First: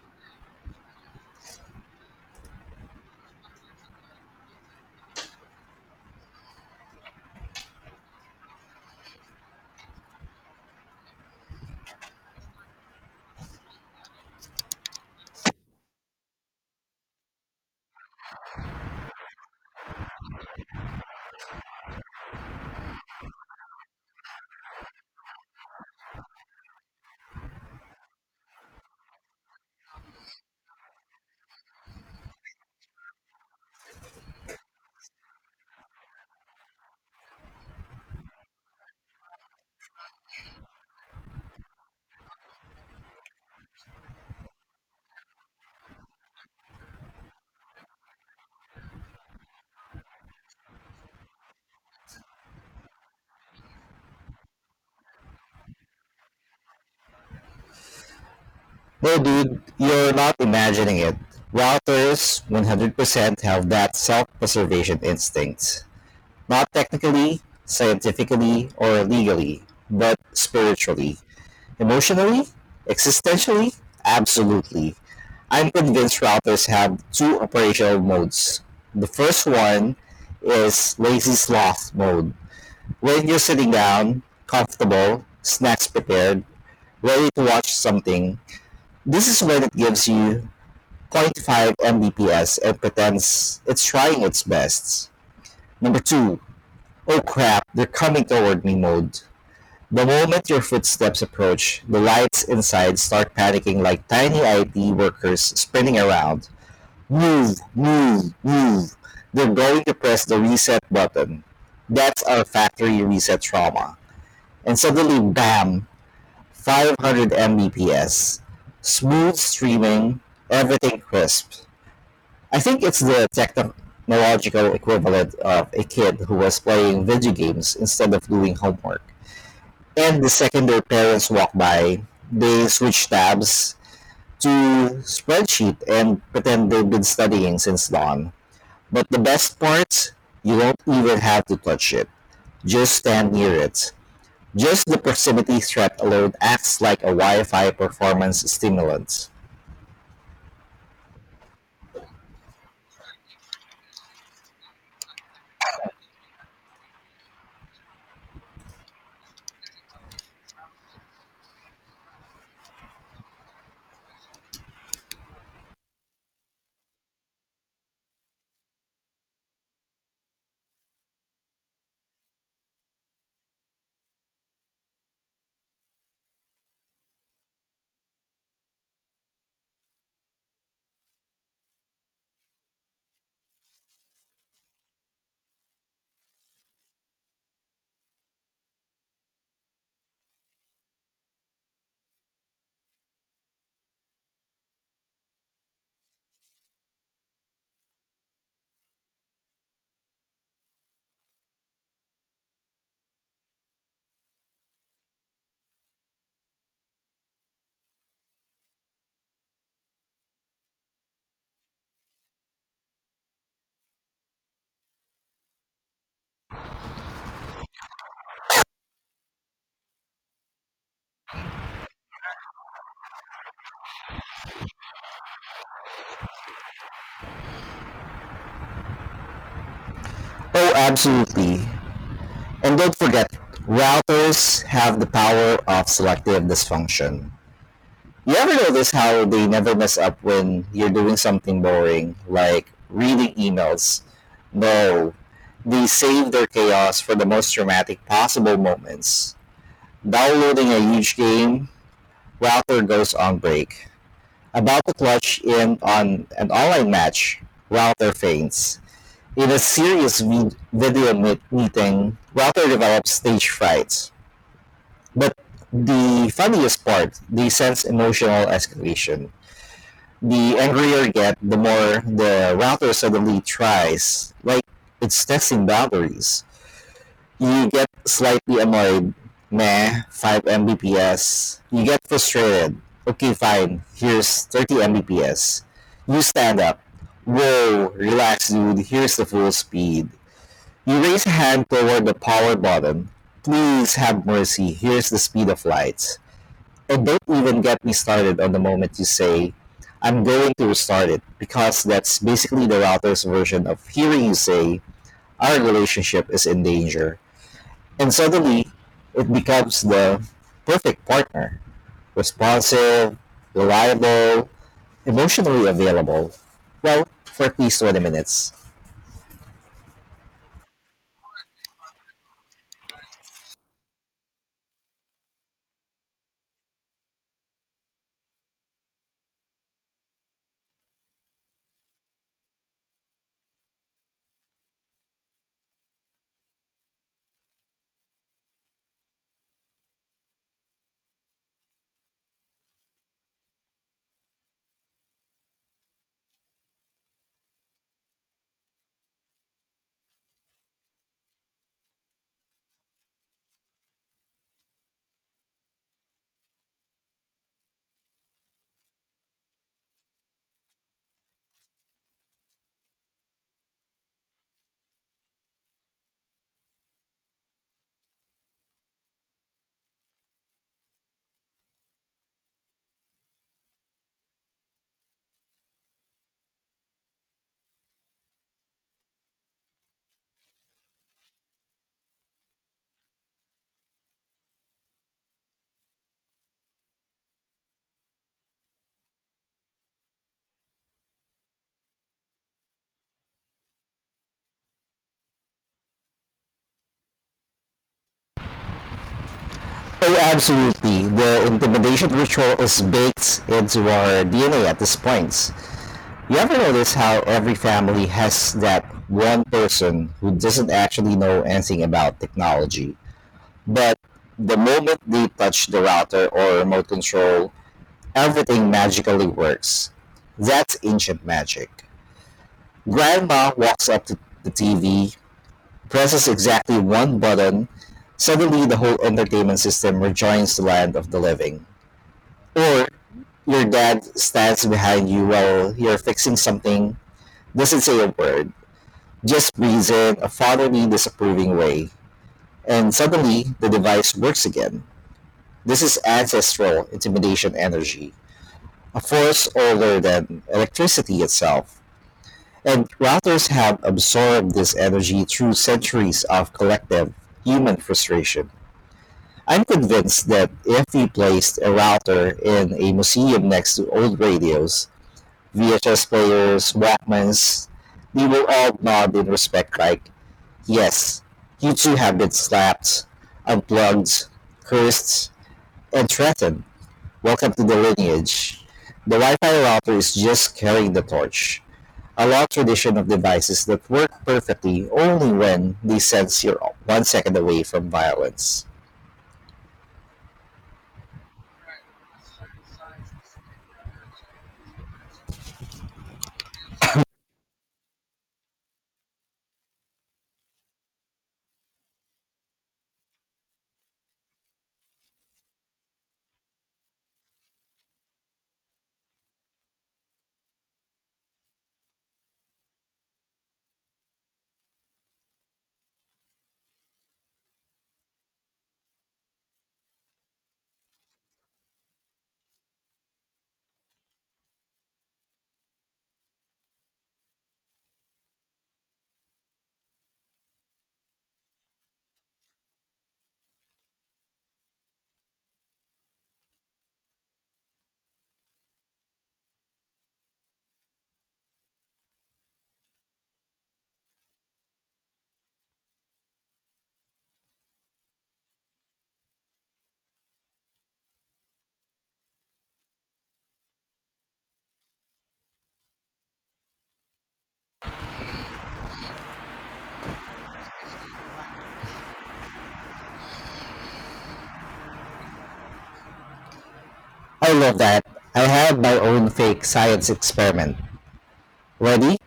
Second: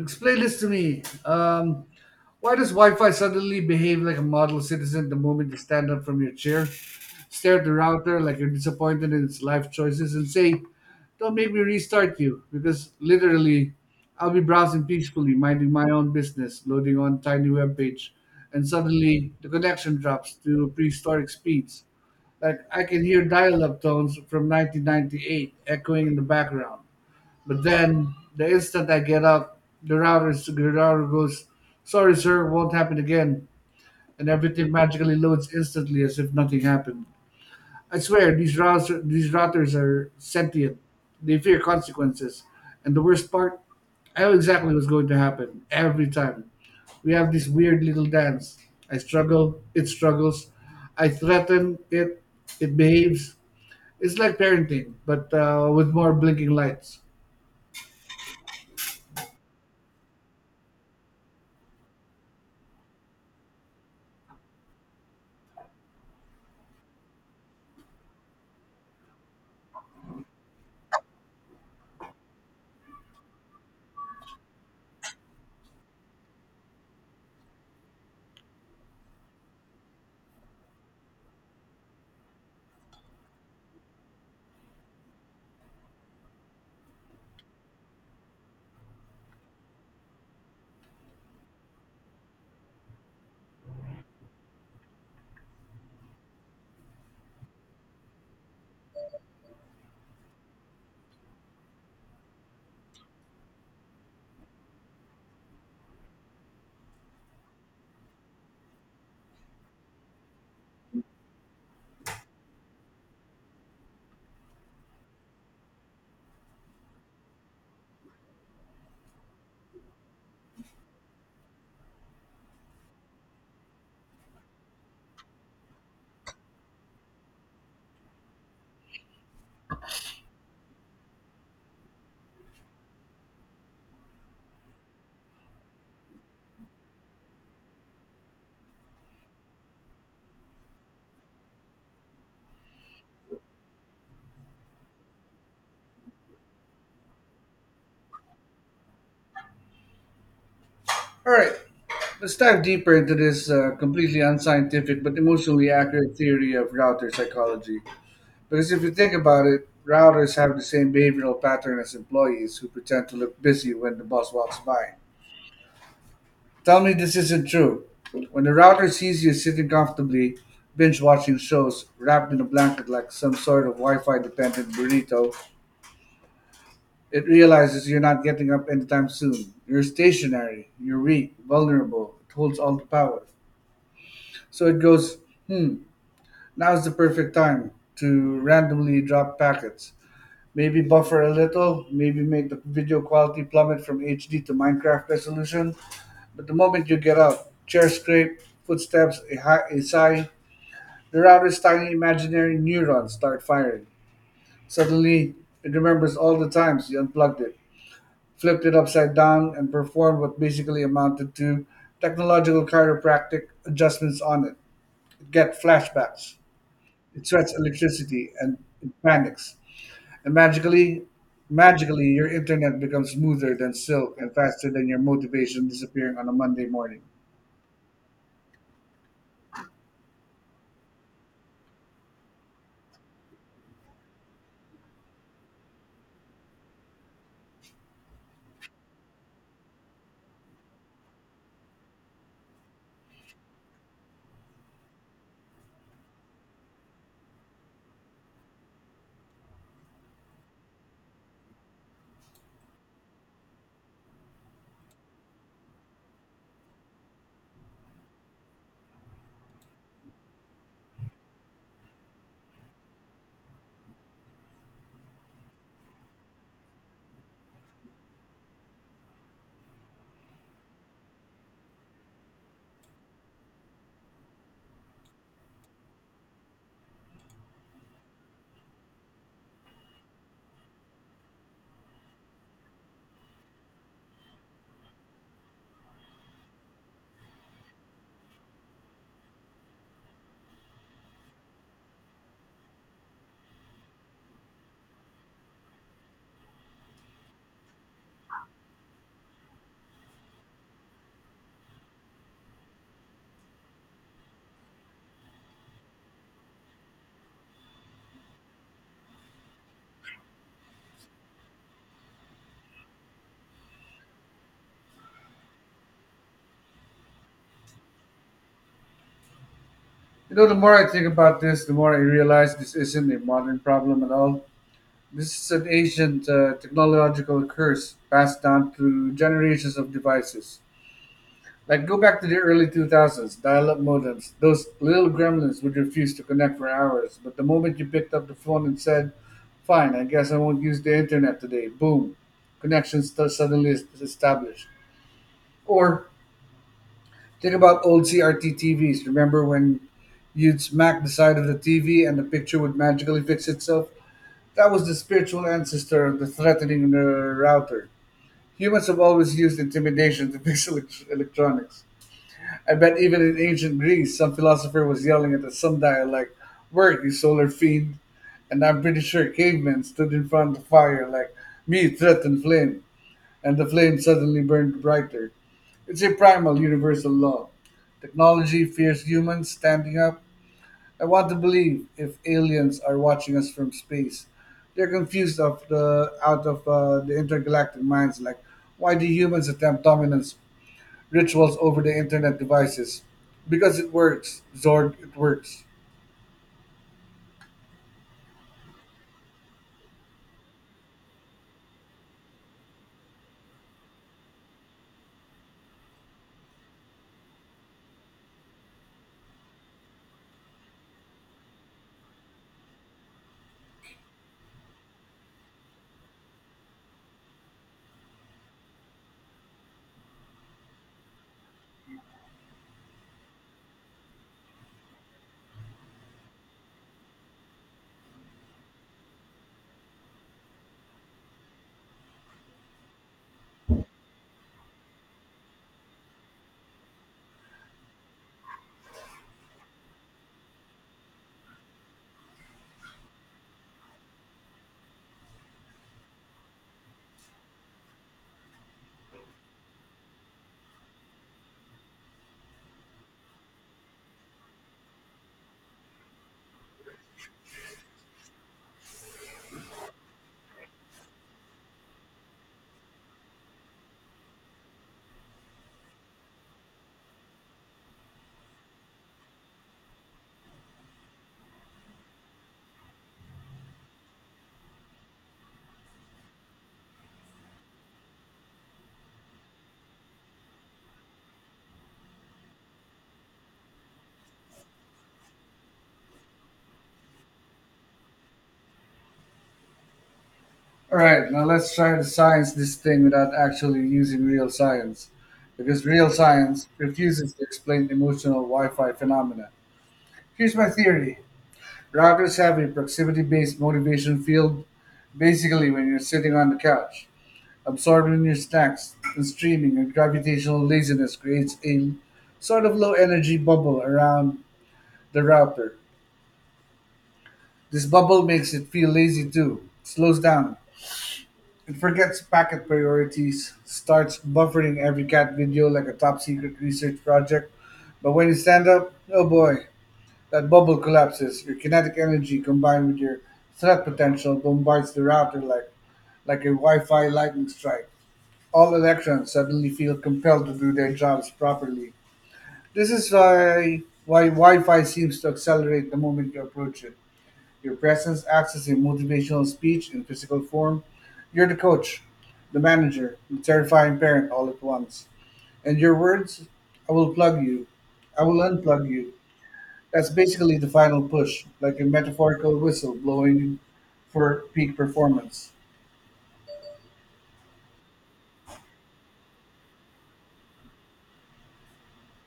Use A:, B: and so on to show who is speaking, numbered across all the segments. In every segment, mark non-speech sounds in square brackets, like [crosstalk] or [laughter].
A: Explain this to me. Why does Wi-Fi suddenly behave like a model citizen the moment you stand up from your chair, stare at the router like you're disappointed in its life choices, and say, "Don't make me restart you," because literally, I'll be browsing peacefully, minding my own business, loading on tiny web page, and suddenly the connection drops to prehistoric speeds. Like I can hear dial-up tones from 1998 echoing in the background. But then the instant I get up, the router goes, "Sorry, sir, won't happen again," and everything magically loads instantly as if nothing happened. I swear these routers are sentient. They fear consequences, and the worst part, I know exactly what's going to happen every time. We have this weird little dance. I struggle, it struggles. I threaten it, it behaves. It's like parenting, but with more blinking lights.
B: No dude, you're not imagining it. Routers 100% have that self-preservation instinct. Not technically, scientifically, or legally, but spiritually, emotionally, existentially, absolutely. I'm convinced routers have two operational modes. The first one is lazy sloth mode. When you're sitting down, comfortable, snacks prepared, ready to watch something, this is when it gives you zero point 0.5 Mbps and pretends it's trying its best. Number two, oh crap, they're coming toward me mode. The moment your footsteps approach, the lights inside start panicking like tiny IT workers spinning around. Move, move, move. They're going to press the reset button. That's our factory reset trauma. And suddenly, bam, 500 Mbps. Smooth streaming, everything crisp. I think it's the technological equivalent of a kid who was playing video games instead of doing homework. And the second their parents walk by, they switch tabs to spreadsheet and pretend they've been studying since dawn. But the best part, you don't even have to touch it. Just stand near it. Just the proximity threat alone acts like a Wi-Fi performance stimulant.
A: All right. Let's dive deeper into this completely unscientific but emotionally accurate theory of router psychology. Because if you think about it, routers have the same behavioral pattern as employees who pretend to look busy when the boss walks by. Tell me this isn't true. When the router sees you sitting comfortably, binge watching shows, wrapped in a blanket like some sort of Wi Fi dependent burrito, it realizes you're not getting up anytime soon. You're stationary, you're weak, vulnerable, it holds all the power. So it goes, hmm, now's the perfect time to randomly drop packets. Maybe buffer a little, maybe make the video quality plummet from HD to Minecraft resolution. But the moment you get out, chair scrape, footsteps, a sigh, the router's tiny imaginary neurons start firing. Suddenly, it remembers all the times you unplugged it, flipped it upside down, and performed what basically amounted to technological chiropractic adjustments on it. Get flashbacks. It sweats electricity and it panics. And magically, your internet becomes smoother than silk and faster than your motivation disappearing on a Monday morning.
B: Oh, absolutely. And don't forget, routers have the power of selective dysfunction. You ever notice how they never mess up when you're doing something boring, like reading emails? No, they save their chaos for the most dramatic possible moments. Downloading a huge game, router goes on break. About to clutch in on an online match, router faints. In a serious meeting, router develops stage fright. But the funniest part, the sense emotional escalation. The angrier you get, the more the router suddenly tries. Like it's testing boundaries. You get slightly annoyed. Meh, 5 Mbps. You get frustrated. Okay, fine. Here's 30 Mbps. You stand up. Whoa, relax, dude. Here's the full speed. You raise a hand toward the power button. Please have mercy. Here's the speed of light. So don't even get me started on the moment you say, I'm going to restart it, because that's basically the router's version of hearing you say, our relationship is in danger. And suddenly, it becomes the perfect partner: responsive, reliable, emotionally available. Well, for at least 20 minutes.
A: You know, the more I think about this, the more I realize this isn't a modern problem at all. This is an ancient technological curse passed down through generations of devices. Like go back to the early 2000s, dial-up modems. Those little gremlins would refuse to connect for hours, but the moment you picked up the phone and said, "Fine, I guess I won't use the internet today," boom, connection suddenly is established. Or think about old CRT TVs. Remember when you'd smack the side of the TV and the picture would magically fix itself? That was the spiritual ancestor of the threatening router. Humans have always used intimidation to [laughs] fix electronics. I bet even in ancient Greece, some philosopher was yelling at the sundial like, "Work, you solar fiend!" And I'm pretty sure cavemen stood in front of the fire like, "Me threaten flame," and the flame suddenly burned brighter. It's a primal universal law. Technology fears humans standing up. I want to believe if aliens are watching us from space, they're confused of the out of the intergalactic minds. Like, why do humans attempt dominance rituals over the internet devices. Because it works, Zorg, it works.
B: Oh, absolutely. The intimidation ritual is baked into our DNA at this point. You ever notice how every family has that one person who doesn't actually know anything about technology, but the moment they touch the router or remote control, everything magically works. That's ancient magic. Grandma walks up to the TV, presses exactly one button, suddenly the whole entertainment system rejoins the land of the living. Or your dad stands behind you while you're fixing something, doesn't say a word, just please in a fatherly disapproving way, and suddenly the device works again. This is ancestral intimidation energy, a force older than electricity itself. And routers have absorbed this energy through centuries of collective human frustration. I'm convinced that if we placed a router in a museum next to old radios, VHS players, Walkmans, they will all nod in respect like, yes, you too have been slapped, unplugged, cursed, and threatened. Welcome to the lineage. The Wi-Fi router is just carrying the torch. A long tradition of devices that work perfectly only when they sense you're 1 second away from violence.
A: Alright, now let's try to science this thing without actually using real science. Because real science refuses to explain emotional Wi Fi phenomena. Here's my theory: routers have a proximity based motivation field. Basically, when you're sitting on the couch, absorbing your snacks and streaming, your gravitational laziness creates a sort of low energy bubble around the router. This bubble makes it feel lazy too. It slows down. It forgets packet priorities, starts buffering every cat video like a top secret research project. But when you stand up, oh boy, that bubble collapses. Your kinetic energy combined with your threat potential bombards the router like a Wi Fi lightning strike. All electrons suddenly feel compelled to do their jobs properly. This is why Wi Fi seems to accelerate the moment you approach it. Your presence acts as a motivational speech in physical form. You're the coach, the manager, the terrifying parent all at once. And your words, I will plug you. I will unplug you. That's basically the final push, like a metaphorical whistle blowing for peak performance.
B: I love that. I have my own fake science experiment. Ready?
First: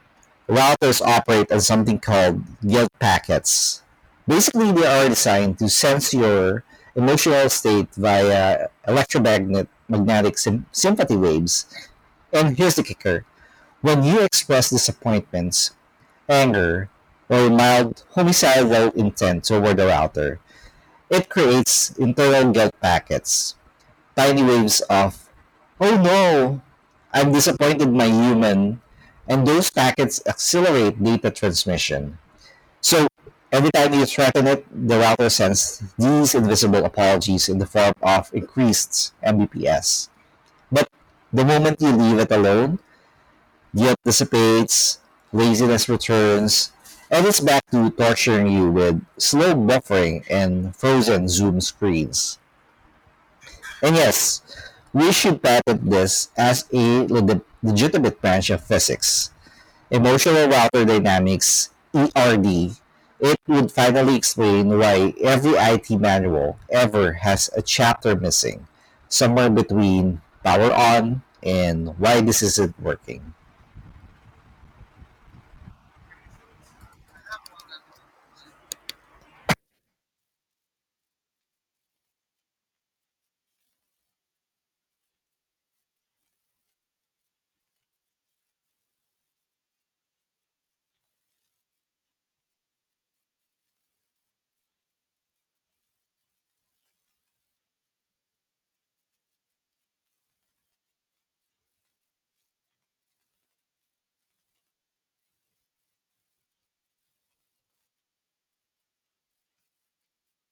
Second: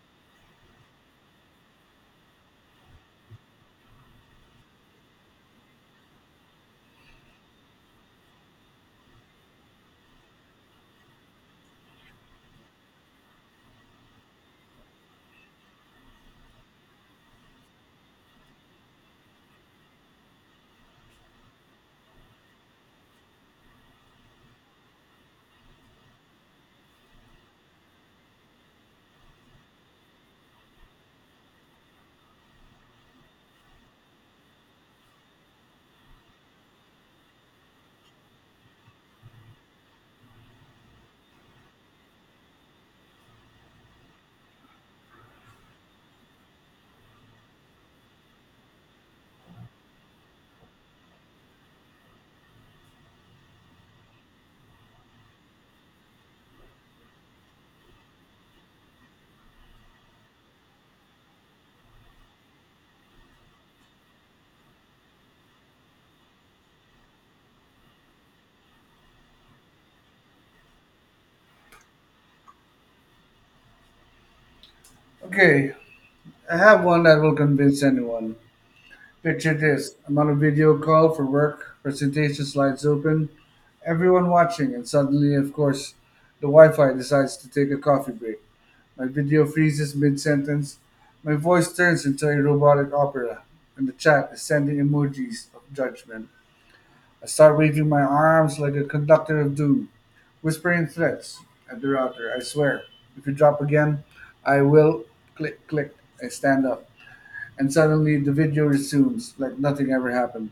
B: Routers operate on something called guilt packets. Basically, they are designed to sense your emotional state via electromagnetic sympathy waves. And here's the kicker: when you express disappointments, anger, or mild homicidal intent toward the router, it creates internal guilt packets, tiny waves of, oh no, I've disappointed my human, and those packets accelerate data transmission. So every time you threaten it, the router sends these invisible apologies in the form of increased Mbps. But the moment you leave it alone, guilt dissipates, laziness returns, and it's back to torturing you with slow buffering and frozen zoom screens. And yes, we should patent this as a legitimate branch of physics: Emotional Router Dynamics (ERD). It would finally explain why every IT manual ever has a chapter missing, somewhere between power on and why this isn't working.
A: Okay, I have one that will convince anyone. Picture this: I'm on a video call for work, presentation slides open, everyone watching, and suddenly, of course, the Wi Fi decides to take a coffee break. My video freezes mid sentence. My voice turns into a robotic opera, and the chat is sending emojis of judgment. I start waving my arms like a conductor of doom, whispering threats at the router. I swear, if you drop again, I will click, click. I stand up, and suddenly the video resumes like nothing ever happened.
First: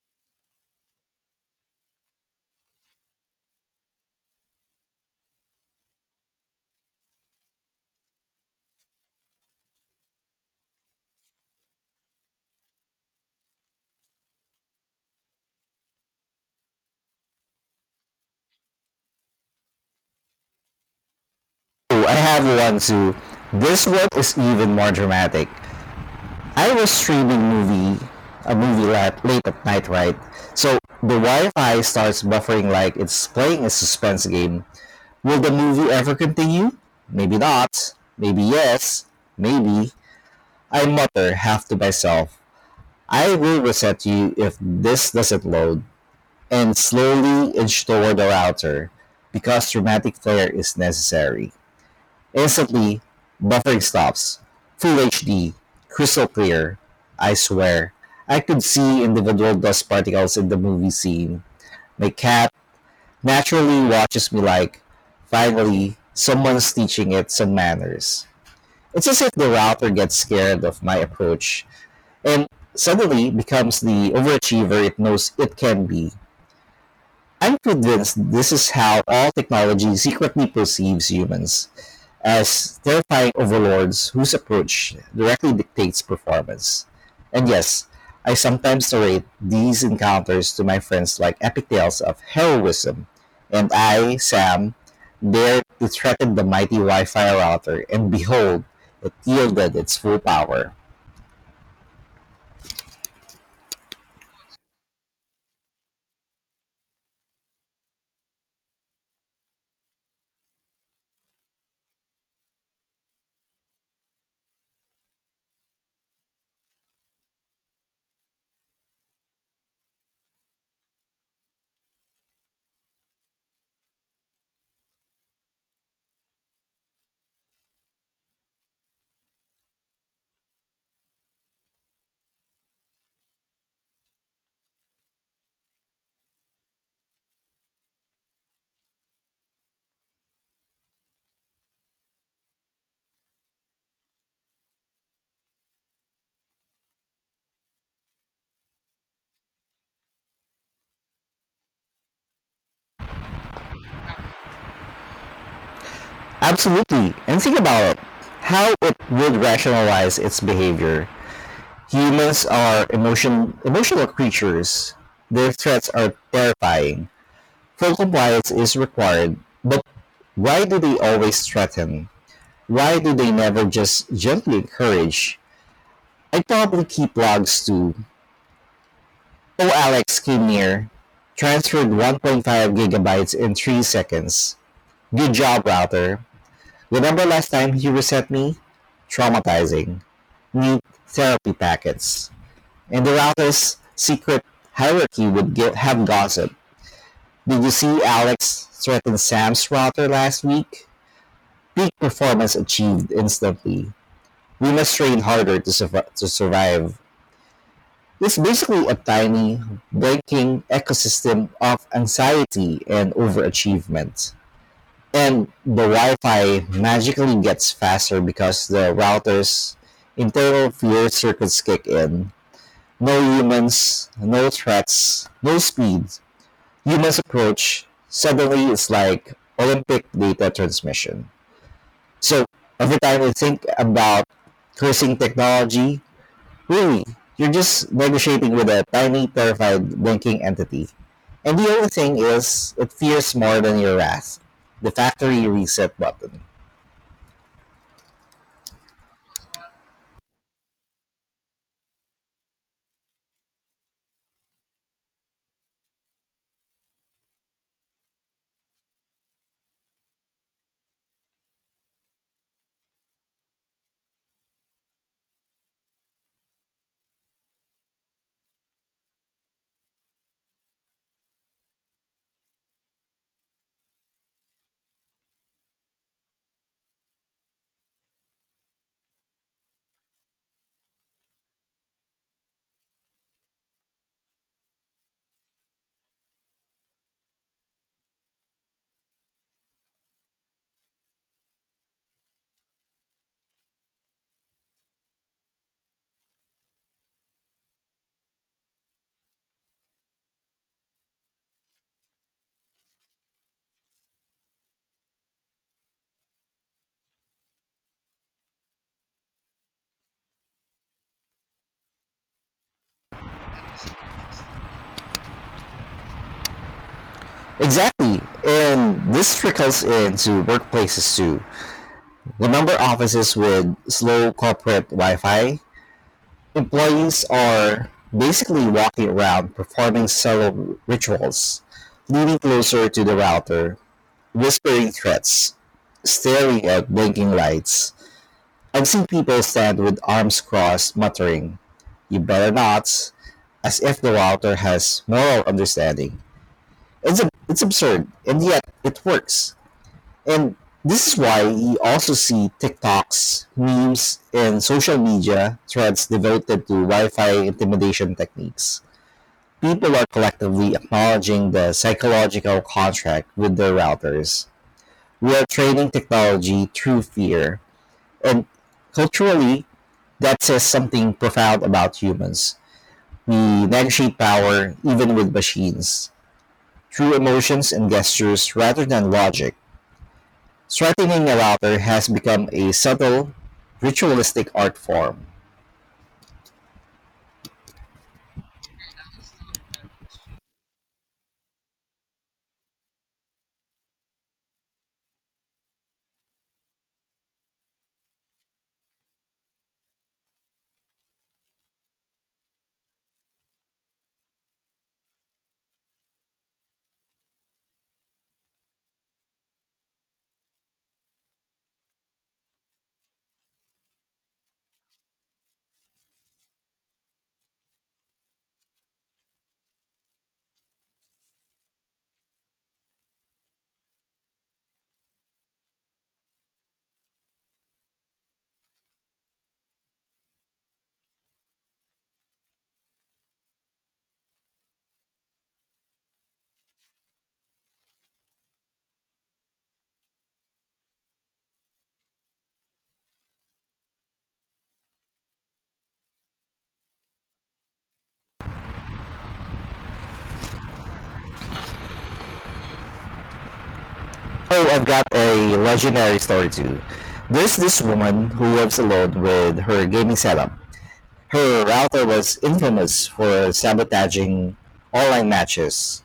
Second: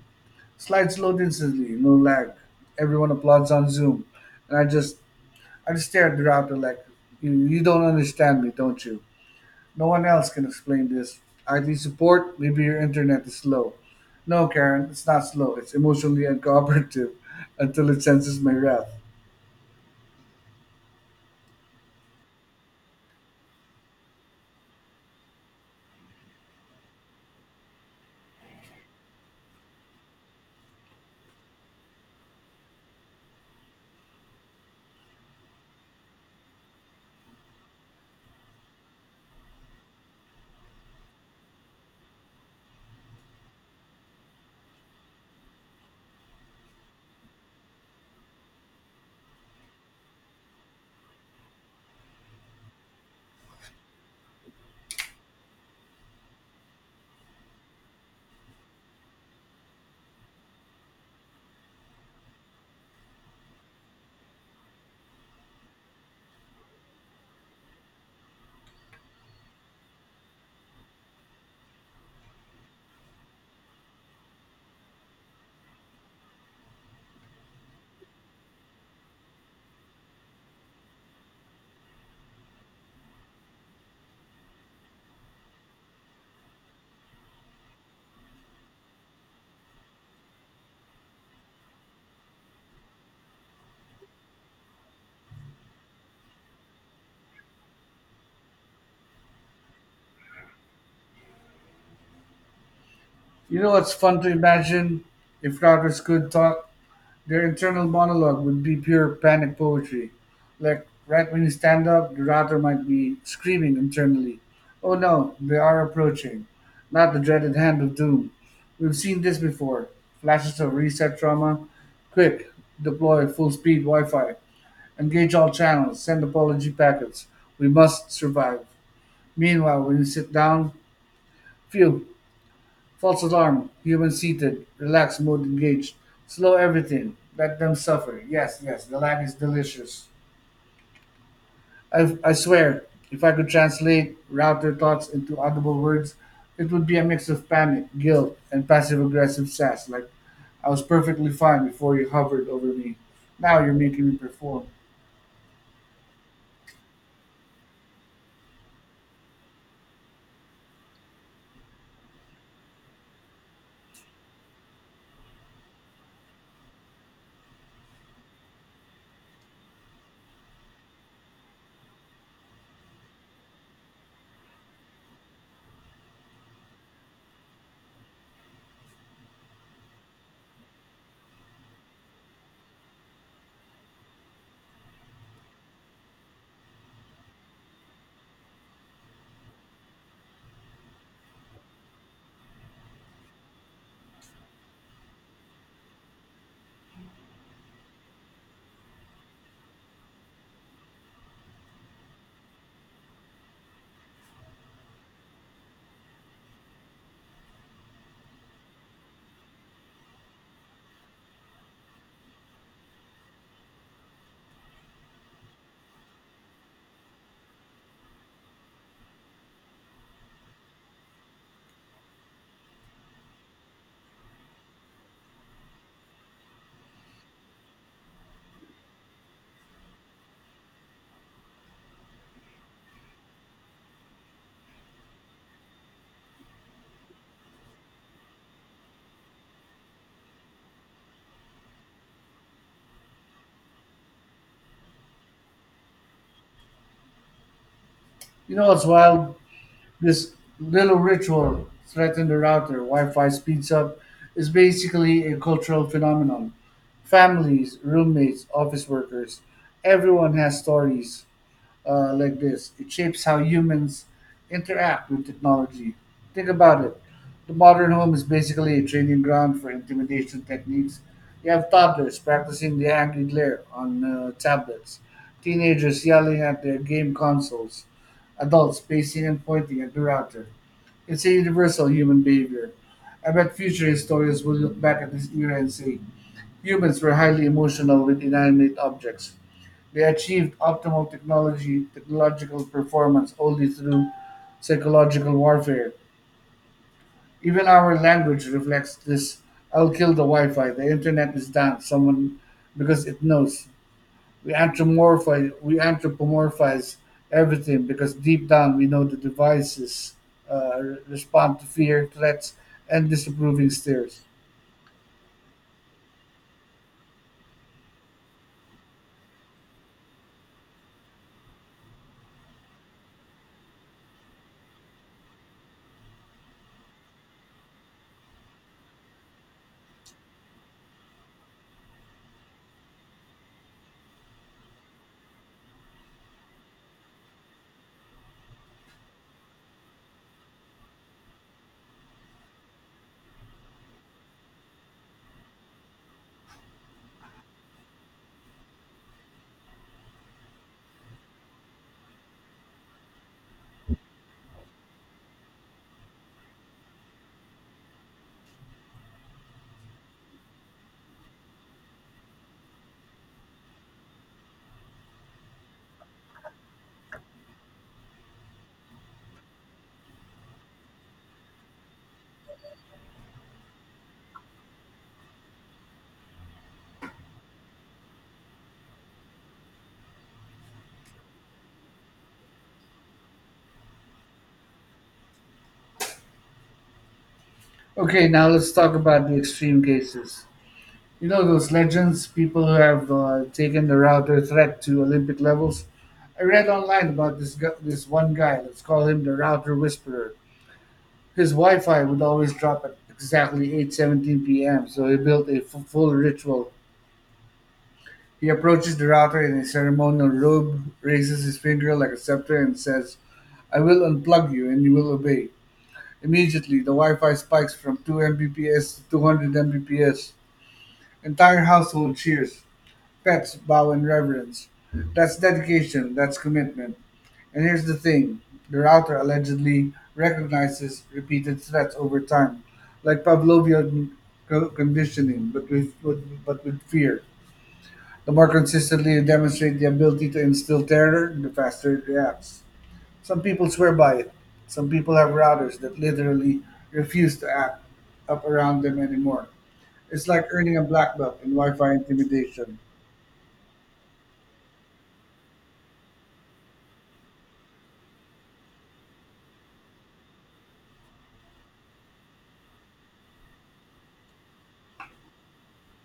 A: Slides load instantly, no lag. Everyone applauds on Zoom, and I just stare at the router like, you don't understand me, don't you? No one else can explain this. IT support, maybe your internet is slow. No, Karen, it's not slow. It's emotionally uncooperative [laughs] until it senses my wrath.
B: Oh, I have one too. This one is even more dramatic. I was a movie late at night, right? So the Wi-Fi starts buffering like it's playing a suspense game. Will the movie ever continue? Maybe not. Maybe yes. Maybe. I mutter half to myself, I will reset you if this doesn't load. And slowly inch toward the router, because dramatic flair is necessary. Instantly, buffering stops. Full HD. Crystal clear. I swear. I could see individual dust particles in the movie scene. My cat naturally watches me like, finally, someone's teaching it some manners. It's as if the router gets scared of my approach and suddenly becomes the overachiever it knows it can be. I'm convinced this is how all technology secretly perceives humans, as terrifying overlords whose approach directly dictates performance. And yes, I sometimes narrate these encounters to my friends like epic tales of heroism, and I, Sam, dared to threaten the mighty Wi Fi router, and behold, it yielded its full power.
A: You know what's fun to imagine? If routers could talk, their internal monologue would be pure panic poetry. Like right when you stand up, the router might be screaming internally, oh no, they are approaching. Not the dreaded hand of doom. We've seen this before. Flashes of reset trauma. Quick, deploy full speed Wi Fi. Engage all channels. Send apology packets. We must survive. Meanwhile, when you sit down, phew, false alarm. Human seated. Relax mode engaged. Slow everything. Let them suffer. Yes, yes, the lag is delicious. I swear, if I could translate, route their thoughts into audible words, it would be a mix of panic, guilt, and passive aggressive sass. Like, I was perfectly fine before you hovered over me. Now you're making me perform.
B: Absolutely, and think about it, how it would rationalize its behavior. Humans are emotional creatures. Their threats are terrifying. Full compliance is required, but why do they always threaten? Why do they never just gently encourage? I probably keep logs too. Oh, Alex came near. Transferred 1.5 gigabytes in 3 seconds. Good job, router. Remember last time he reset me? Traumatizing. Need therapy packets. And the router's secret hierarchy would have gossip. Did you see Alex threaten Sam's router last week? Peak performance achieved instantly. We must train harder to survive. It's basically a tiny, breaking ecosystem of anxiety and overachievement. And the Wi Fi magically gets faster because the router's internal fear circuits kick in. No humans, no threats, no speed. Humans approach. Suddenly, it's like Olympic data transmission. So every time you think about cursing technology, really, you're just negotiating with a tiny, terrified, blinking entity. And the only thing is, it fears more than your wrath: the factory reset button.
A: You know what's wild? This little ritual, threaten the router, Wi Fi speeds up, is basically a cultural phenomenon. Families, roommates, office workers, everyone has stories like this. It shapes how humans interact with technology. Think about it. The modern home is basically a training ground for intimidation techniques. You have toddlers practicing the angry glare on tablets, teenagers yelling at their game consoles, adults pacing and pointing at the router. It's a universal human behavior. I bet future historians will look back at this era and say humans were highly emotional with inanimate objects. They achieved optimal technology technological performance only through psychological warfare. Even our language reflects this. I'll kill the Wi-Fi. The internet is down. Someone, because it knows. We anthropomorphize. We anthropomorphize everything because deep down we know the devices uh, respond to fear, threats, and disapproving stares.
B: Exactly. And this trickles into workplaces too. Remember offices with slow corporate Wi Fi? Employees are basically walking around performing several rituals, leaning closer to the router, whispering threats, staring at blinking lights. I've seen people stand with arms crossed, muttering, you better not, as if the router has moral understanding. It's absurd, and yet it works. And this is why you also see TikToks, memes, and social media threads devoted to Wi Fi intimidation techniques. People are collectively acknowledging the psychological contract with their routers. We are training technology through fear, and culturally, that says something profound about humans. We negotiate power, even with machines, through emotions and gestures rather than logic. Straightening a router has become a subtle, ritualistic art form.
A: Okay, now let's talk about the extreme cases. You know those legends, people who have taken the router threat to Olympic levels. I read online about this one guy. Let's call him the router whisperer. His Wi-Fi would always drop at exactly 8:17 p.m. So he built a full ritual. He approaches the router in a ceremonial robe, raises his finger like a scepter, and says, "I will unplug you, and you will obey." Immediately, the Wi-Fi spikes from 2 Mbps to 200 Mbps. Entire household cheers. That's bow and reverence. That's dedication. That's commitment. And here's the thing: the router allegedly recognizes repeated threats over time, like Pavlovian conditioning, but with fear. The more consistently you demonstrate the ability to instill terror, the faster it reacts. Some people swear by it. Some people have routers that literally refuse to act up around them anymore. It's like earning a black belt in Wi Fi intimidation.
B: Oh, I've got a legendary story too. There's this woman who lives alone with her gaming setup. Her router was infamous for sabotaging online matches:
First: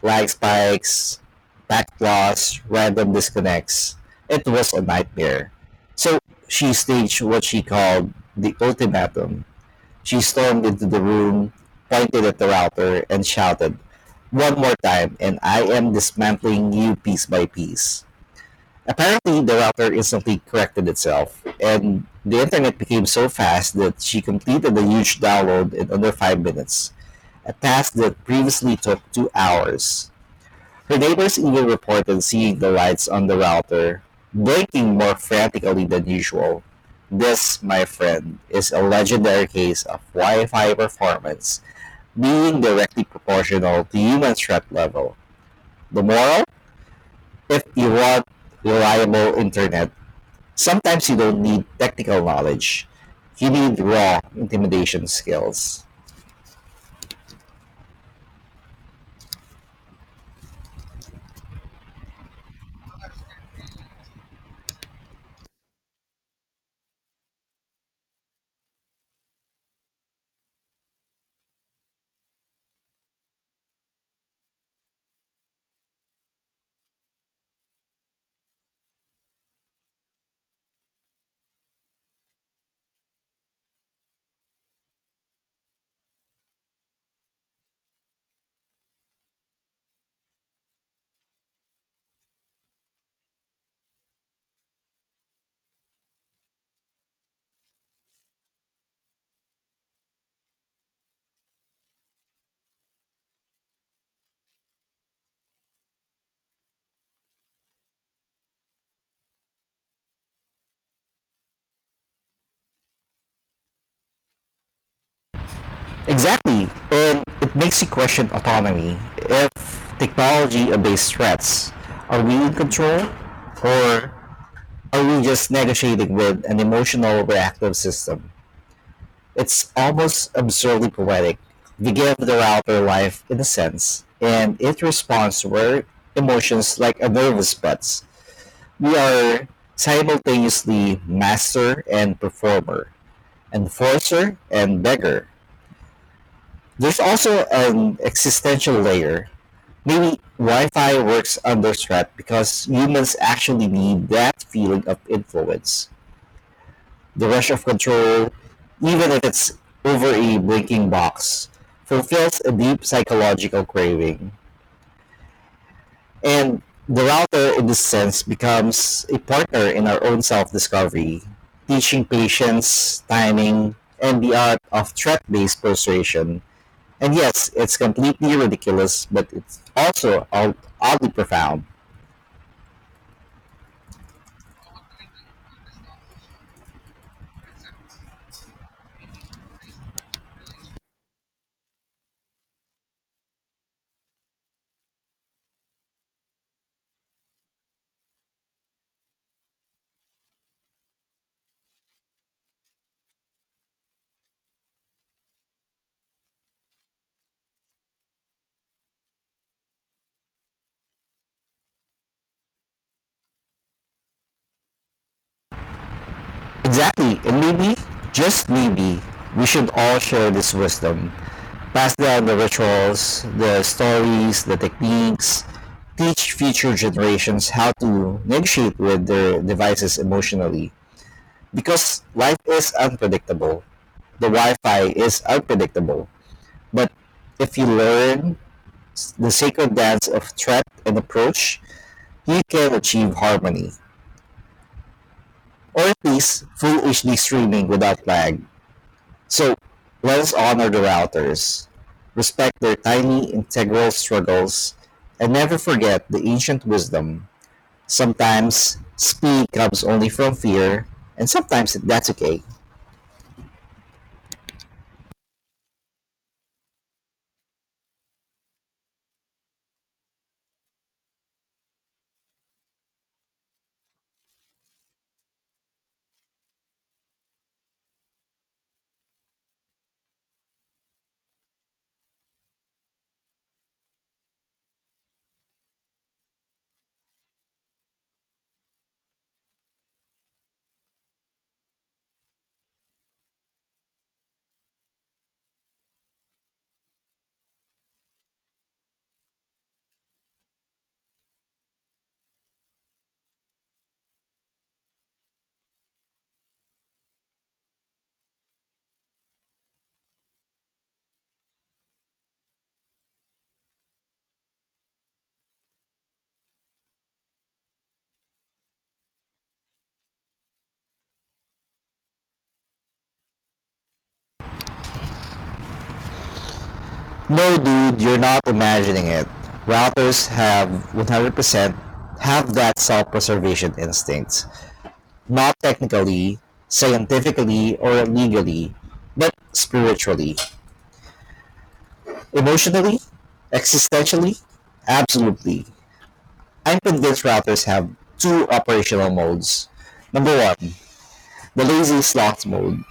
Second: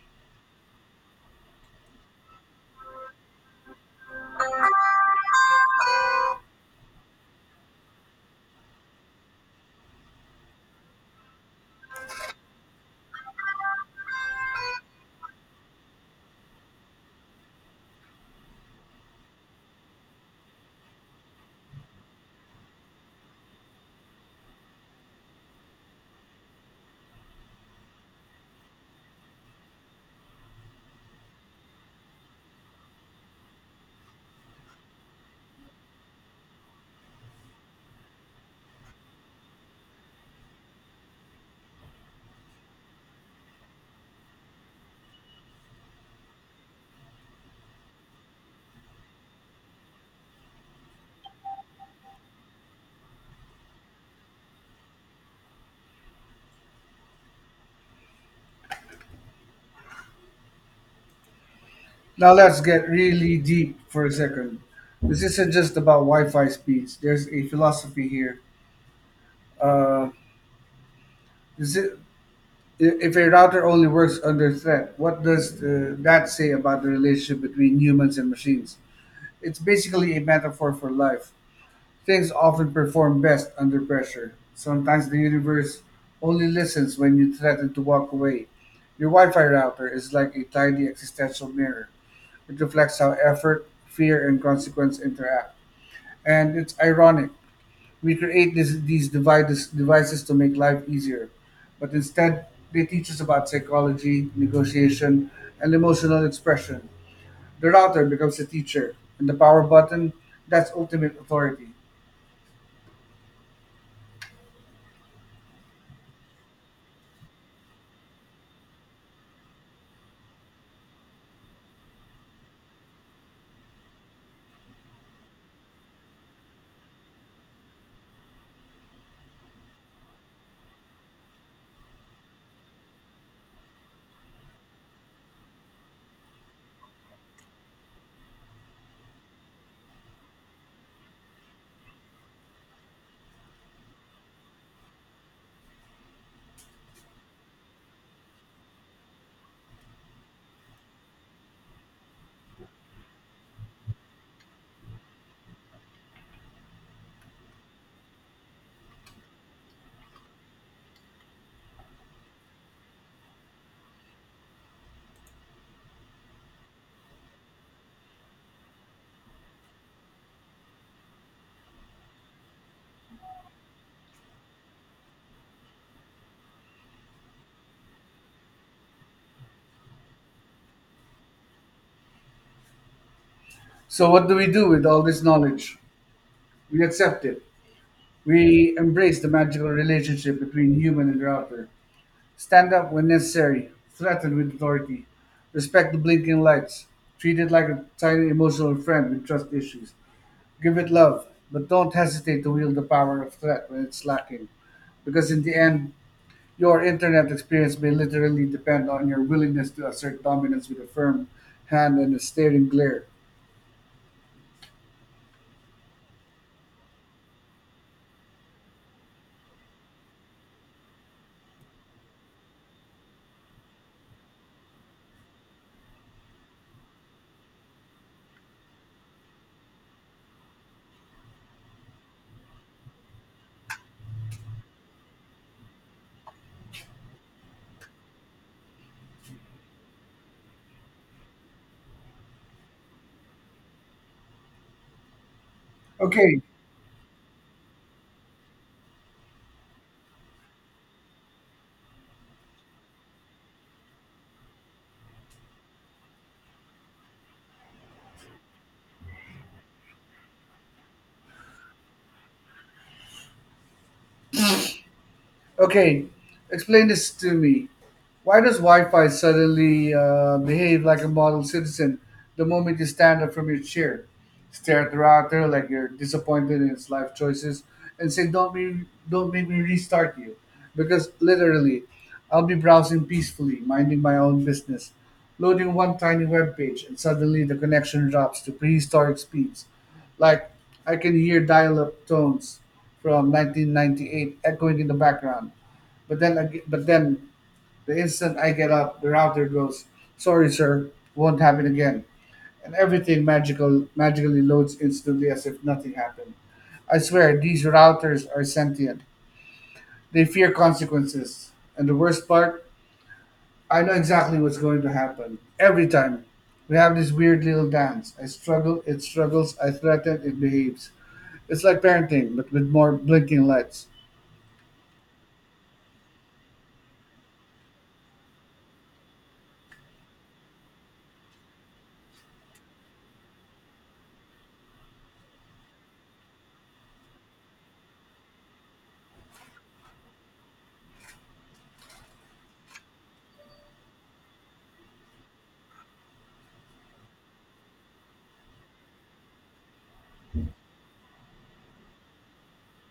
B: lag spikes, back loss, random disconnects. It was a nightmare. So she staged what she called the ultimatum. She stormed into the room, pointed at the router, and shouted, one more time, and I am dismantling you piece by piece. Apparently, the router instantly corrected itself, and the internet became so fast that she completed the huge download in under 5 minutes, a task that previously took 2 hours. Her neighbors even reported seeing the lights on the router blinking more frantically than usual. This, my friend, is a legendary case of Wi-Fi performance being directly proportional to human threat level. The moral? If you want reliable internet, sometimes you don't need technical knowledge. You need raw intimidation skills.
A: Now let's get really deep for a second. This isn't just about Wi-Fi speeds. There's a philosophy here. Uh, is it, if a router only works under threat, what does that say about the relationship between humans and machines? It's basically a metaphor for life. Things often perform best under pressure. Sometimes the universe only listens when you threaten to walk away. Your Wi-Fi router is like a tiny existential mirror. It reflects how effort, fear, and consequence interact. And it's ironic. We create these devices to make life easier, but instead, they teach us about psychology, negotiation, and emotional expression. The router becomes a teacher, and the power button, that's ultimate authority.
B: Exactly. And it makes you question autonomy. If technology obeys threats, are we in control? Or are we just negotiating with an emotional reactive system? It's almost absurdly poetic. We give the router life in a sense, and it responds to our emotions like a nervous buds. We are simultaneously master and performer, enforcer and beggar. There's also an existential layer: maybe Wi-Fi works under threat because humans actually need that feeling of influence, the rush of control, even if it's over a blinking box, fulfills a deep psychological craving. And the router, in this sense, becomes a partner in our own self discovery, teaching patience, timing, and the art of threat based persuasion. And yes, it's completely ridiculous, but it's also oddly profound.
A: So, what do we do with all this knowledge? We accept it. We embrace the magical relationship between human and router. Stand up when necessary, threaten with authority, respect the blinking lights, treat it like a tiny emotional friend with trust issues. Give it love, but don't hesitate to wield the power of threat when it's lacking, because in the end, your internet experience may literally depend on your willingness to assert dominance with a firm hand and a staring glare.
B: Exactly, and maybe, just maybe, we should all share this wisdom. Pass down the rituals, the stories, the techniques, teach future generations how to negotiate with their devices emotionally. Because life is unpredictable, the Wi Fi is unpredictable. But if you learn the sacred dance of threat and approach, you can achieve harmony, or at
A: Okay,
B: least full HD streaming without lag. So, let's honor the routers, respect their tiny integral struggles, and never forget the ancient wisdom. Sometimes speed comes only from fear, and sometimes that's okay.
A: Okay, explain this to me. Why does Wi-Fi suddenly behave like a model citizen the moment you stand up from your chair, stare at the router like you're disappointed in its life choices, and say, "Don't me, don't make me restart you," because literally, I'll be browsing peacefully, minding my own business, loading one tiny web page, and suddenly the connection drops to prehistoric speeds. Like I can hear dial-up tones from 1998 echoing in the background. But then, the instant I get up, the router goes, "Sorry, sir, won't happen again." And everything magically loads instantly as if nothing happened. I swear these routers are sentient. They fear consequences. And the worst part, I know exactly what's going to happen. Every time we have this weird little dance. I struggle, it struggles, I threaten, it behaves. It's like parenting, but with more blinking lights.
B: No, dude, you're not imagining it. Routers have 100% have that self-preservation instinct. Not technically, scientifically, or legally, but spiritually, emotionally, existentially? Absolutely. I'm convinced routers have two operational modes. Number one, the lazy sloth mode.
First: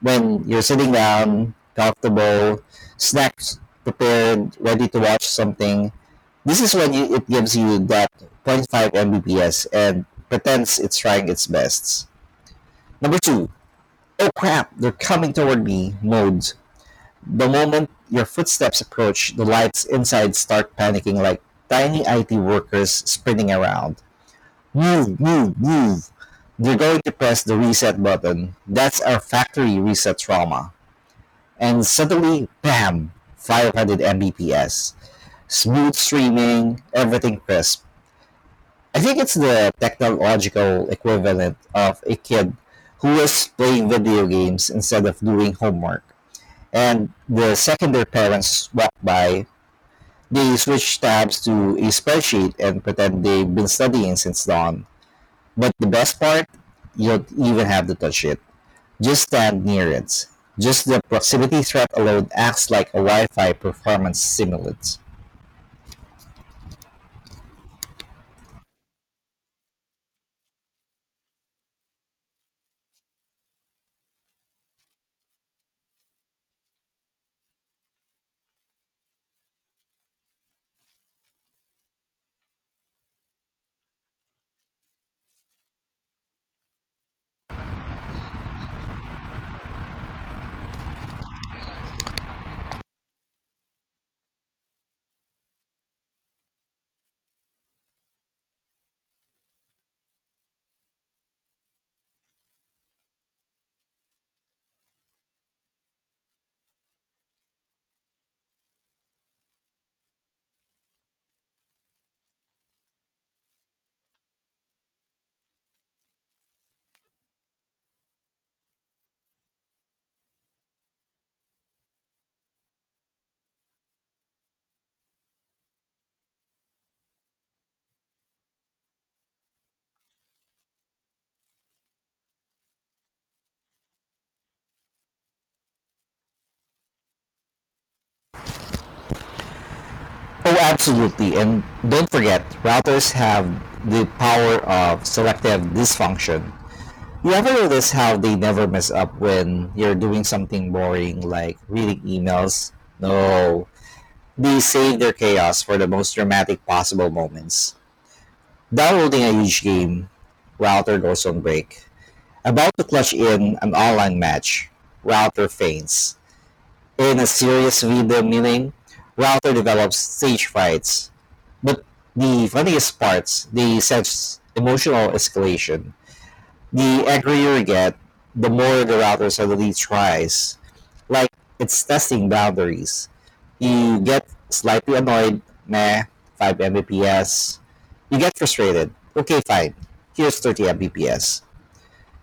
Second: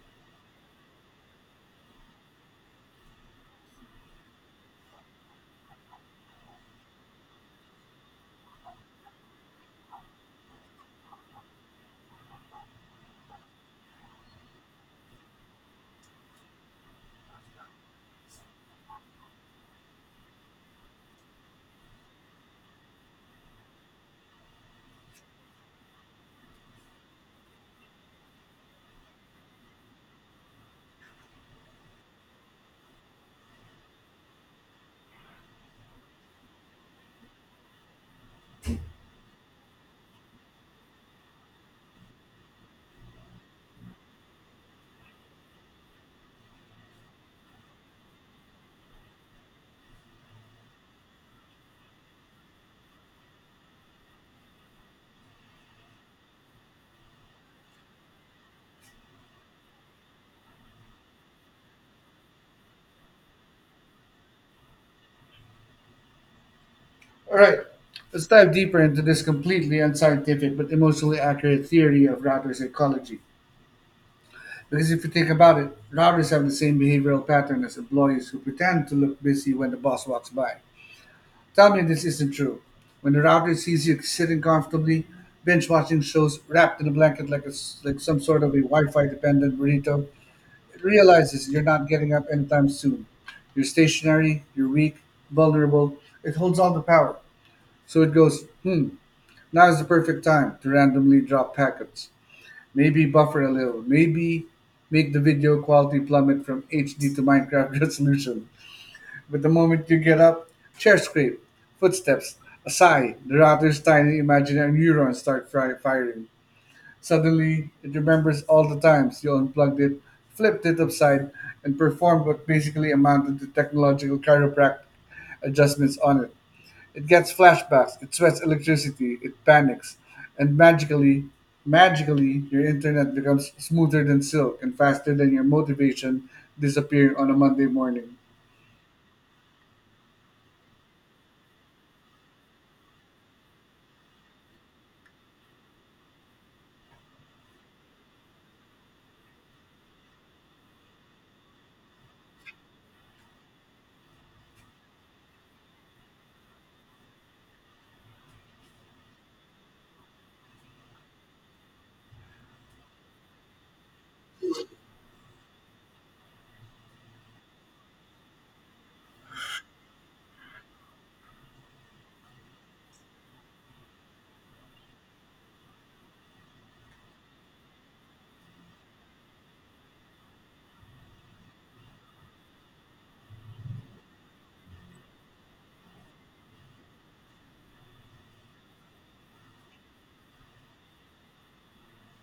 B: When you're sitting down, comfortable, snacks prepared, ready to watch something, this is when it gives you that zero point 0.5 Mbps and pretends it's trying its best. Number two, "oh crap, they're coming toward me" modes. The moment your footsteps approach, the lights inside start panicking like tiny IT workers sprinting around. Move, move, move. They're going to press the reset button. That's our factory reset trauma. And suddenly, bam, 500 Mbps. Smooth streaming, everything crisp. I think it's the technological equivalent of a kid who was playing video games instead of doing homework. And the second their parents walked by, they switched tabs to a spreadsheet and pretend they've been studying since dawn. But the best part, you don't even have to touch it. Just stand near it. Just the proximity threat alone acts like a Wi Fi performance simulant.
A: All right, let's dive deeper into this completely unscientific but emotionally accurate theory of routers' ecology. Because if you think about it, routers have the same behavioral pattern as employees who pretend to look busy when the boss walks by. Tell me this isn't true. When the router sees you sitting comfortably, binge watching shows wrapped in a blanket like some sort of a Wi Fi dependent burrito, realizes you're not getting up anytime soon. You're stationary, you're weak, vulnerable. It holds all the power. So it goes, hmm, now is the perfect time to randomly drop packets. Maybe buffer a little. Maybe make the video quality plummet from HD to Minecraft [laughs] resolution. But the moment you get up, chair scrape, footsteps, a sigh, the router's tiny imaginary neurons start firing. Suddenly, it remembers all the times you unplugged it, flipped it upside, and performed what basically amounted to technological chiropractic adjustments on it. It gets flashbacks, it sweats electricity, it panics, and magically, magically, your internet becomes smoother than silk and faster than your motivation disappearing on a Monday morning.
B: Oh, absolutely. And don't forget, routers have the power of selective dysfunction. You ever notice how they never mess up when you're doing something boring like reading emails? No. They save their chaos for the most dramatic possible moments. Downloading a huge game, router goes on break. About to clutch in an online match, router faints. In a serious video meeting, router develops stage frights. But the funniest parts, they sense emotional escalation. The angrier you get, the more the router suddenly tries. Like it's testing boundaries. You get slightly annoyed, meh, 5 Mbps. You get frustrated. Okay, fine. Here's 30 Mbps.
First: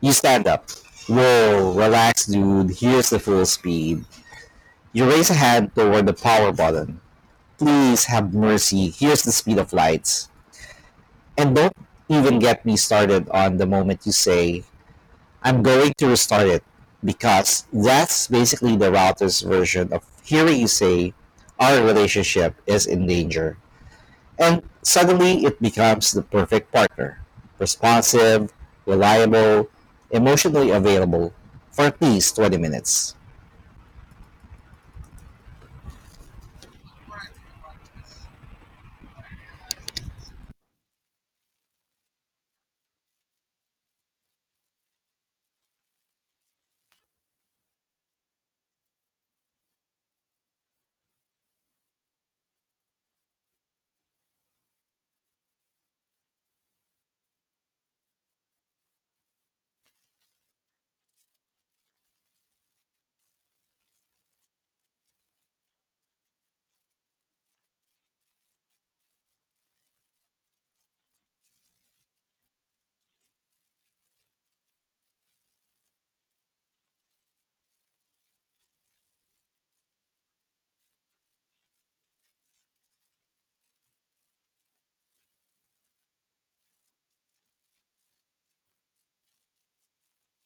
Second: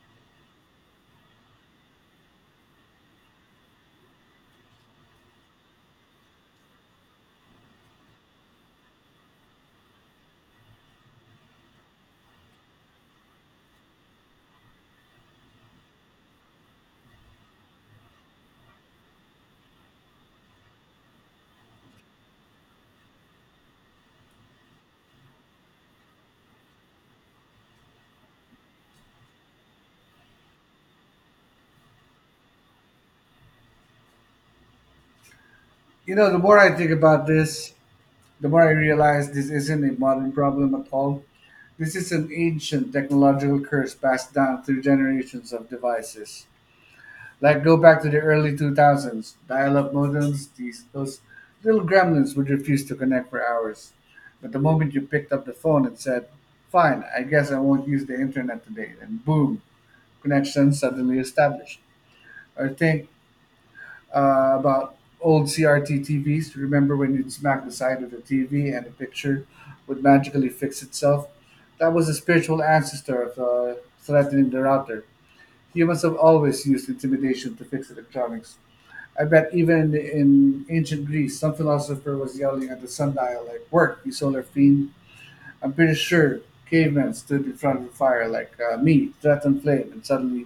B: You stand up. Whoa, relax, dude. Here's the full speed. You raise a hand toward the power button. Please have mercy. Here's the speed of lights. And don't even get me started on the moment you say, I'm going to restart it, because that's basically the router's version of hearing you say, our relationship is in danger. And suddenly it becomes the perfect partner. Responsive, reliable, emotionally available for at least 20 minutes.
A: You know, the more I think about this, the more I realize this isn't a modern problem at all. This is an ancient technological curse passed down through generations of devices. Like go back to the early 2000s, dial-up modems, these those little gremlins would refuse to connect for hours. But the moment you picked up the phone and said, "Fine, I guess I won't use the internet today," and boom, connection suddenly established. Or think about old CRT TVs. Remember when you'd smack the side of the TV and the picture would magically fix itself? That was the spiritual ancestor of threatening the router. Humans have always used intimidation to fix electronics. I bet even in ancient Greece, some philosopher was yelling at the sundial, like, "Work, you solar fiend." I'm pretty sure cavemen stood in front of the fire, like, me, threatened flame, and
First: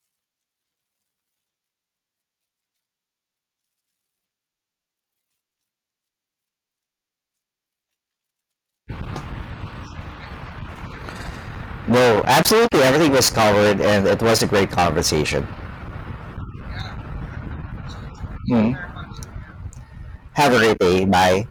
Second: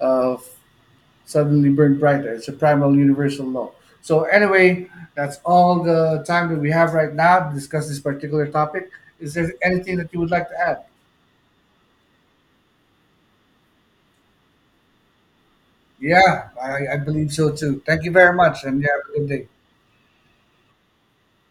A: uh, suddenly burned brighter. It's a primal universal law. So anyway, that's all the time that we have right now to discuss this particular topic. Is there anything that you would like to add?
B: No, absolutely everything was covered and it was a great conversation.
A: Yeah, I believe so too. Thank you very much,
B: Hmm.
A: and you have a good day.
B: Have a great day. Bye.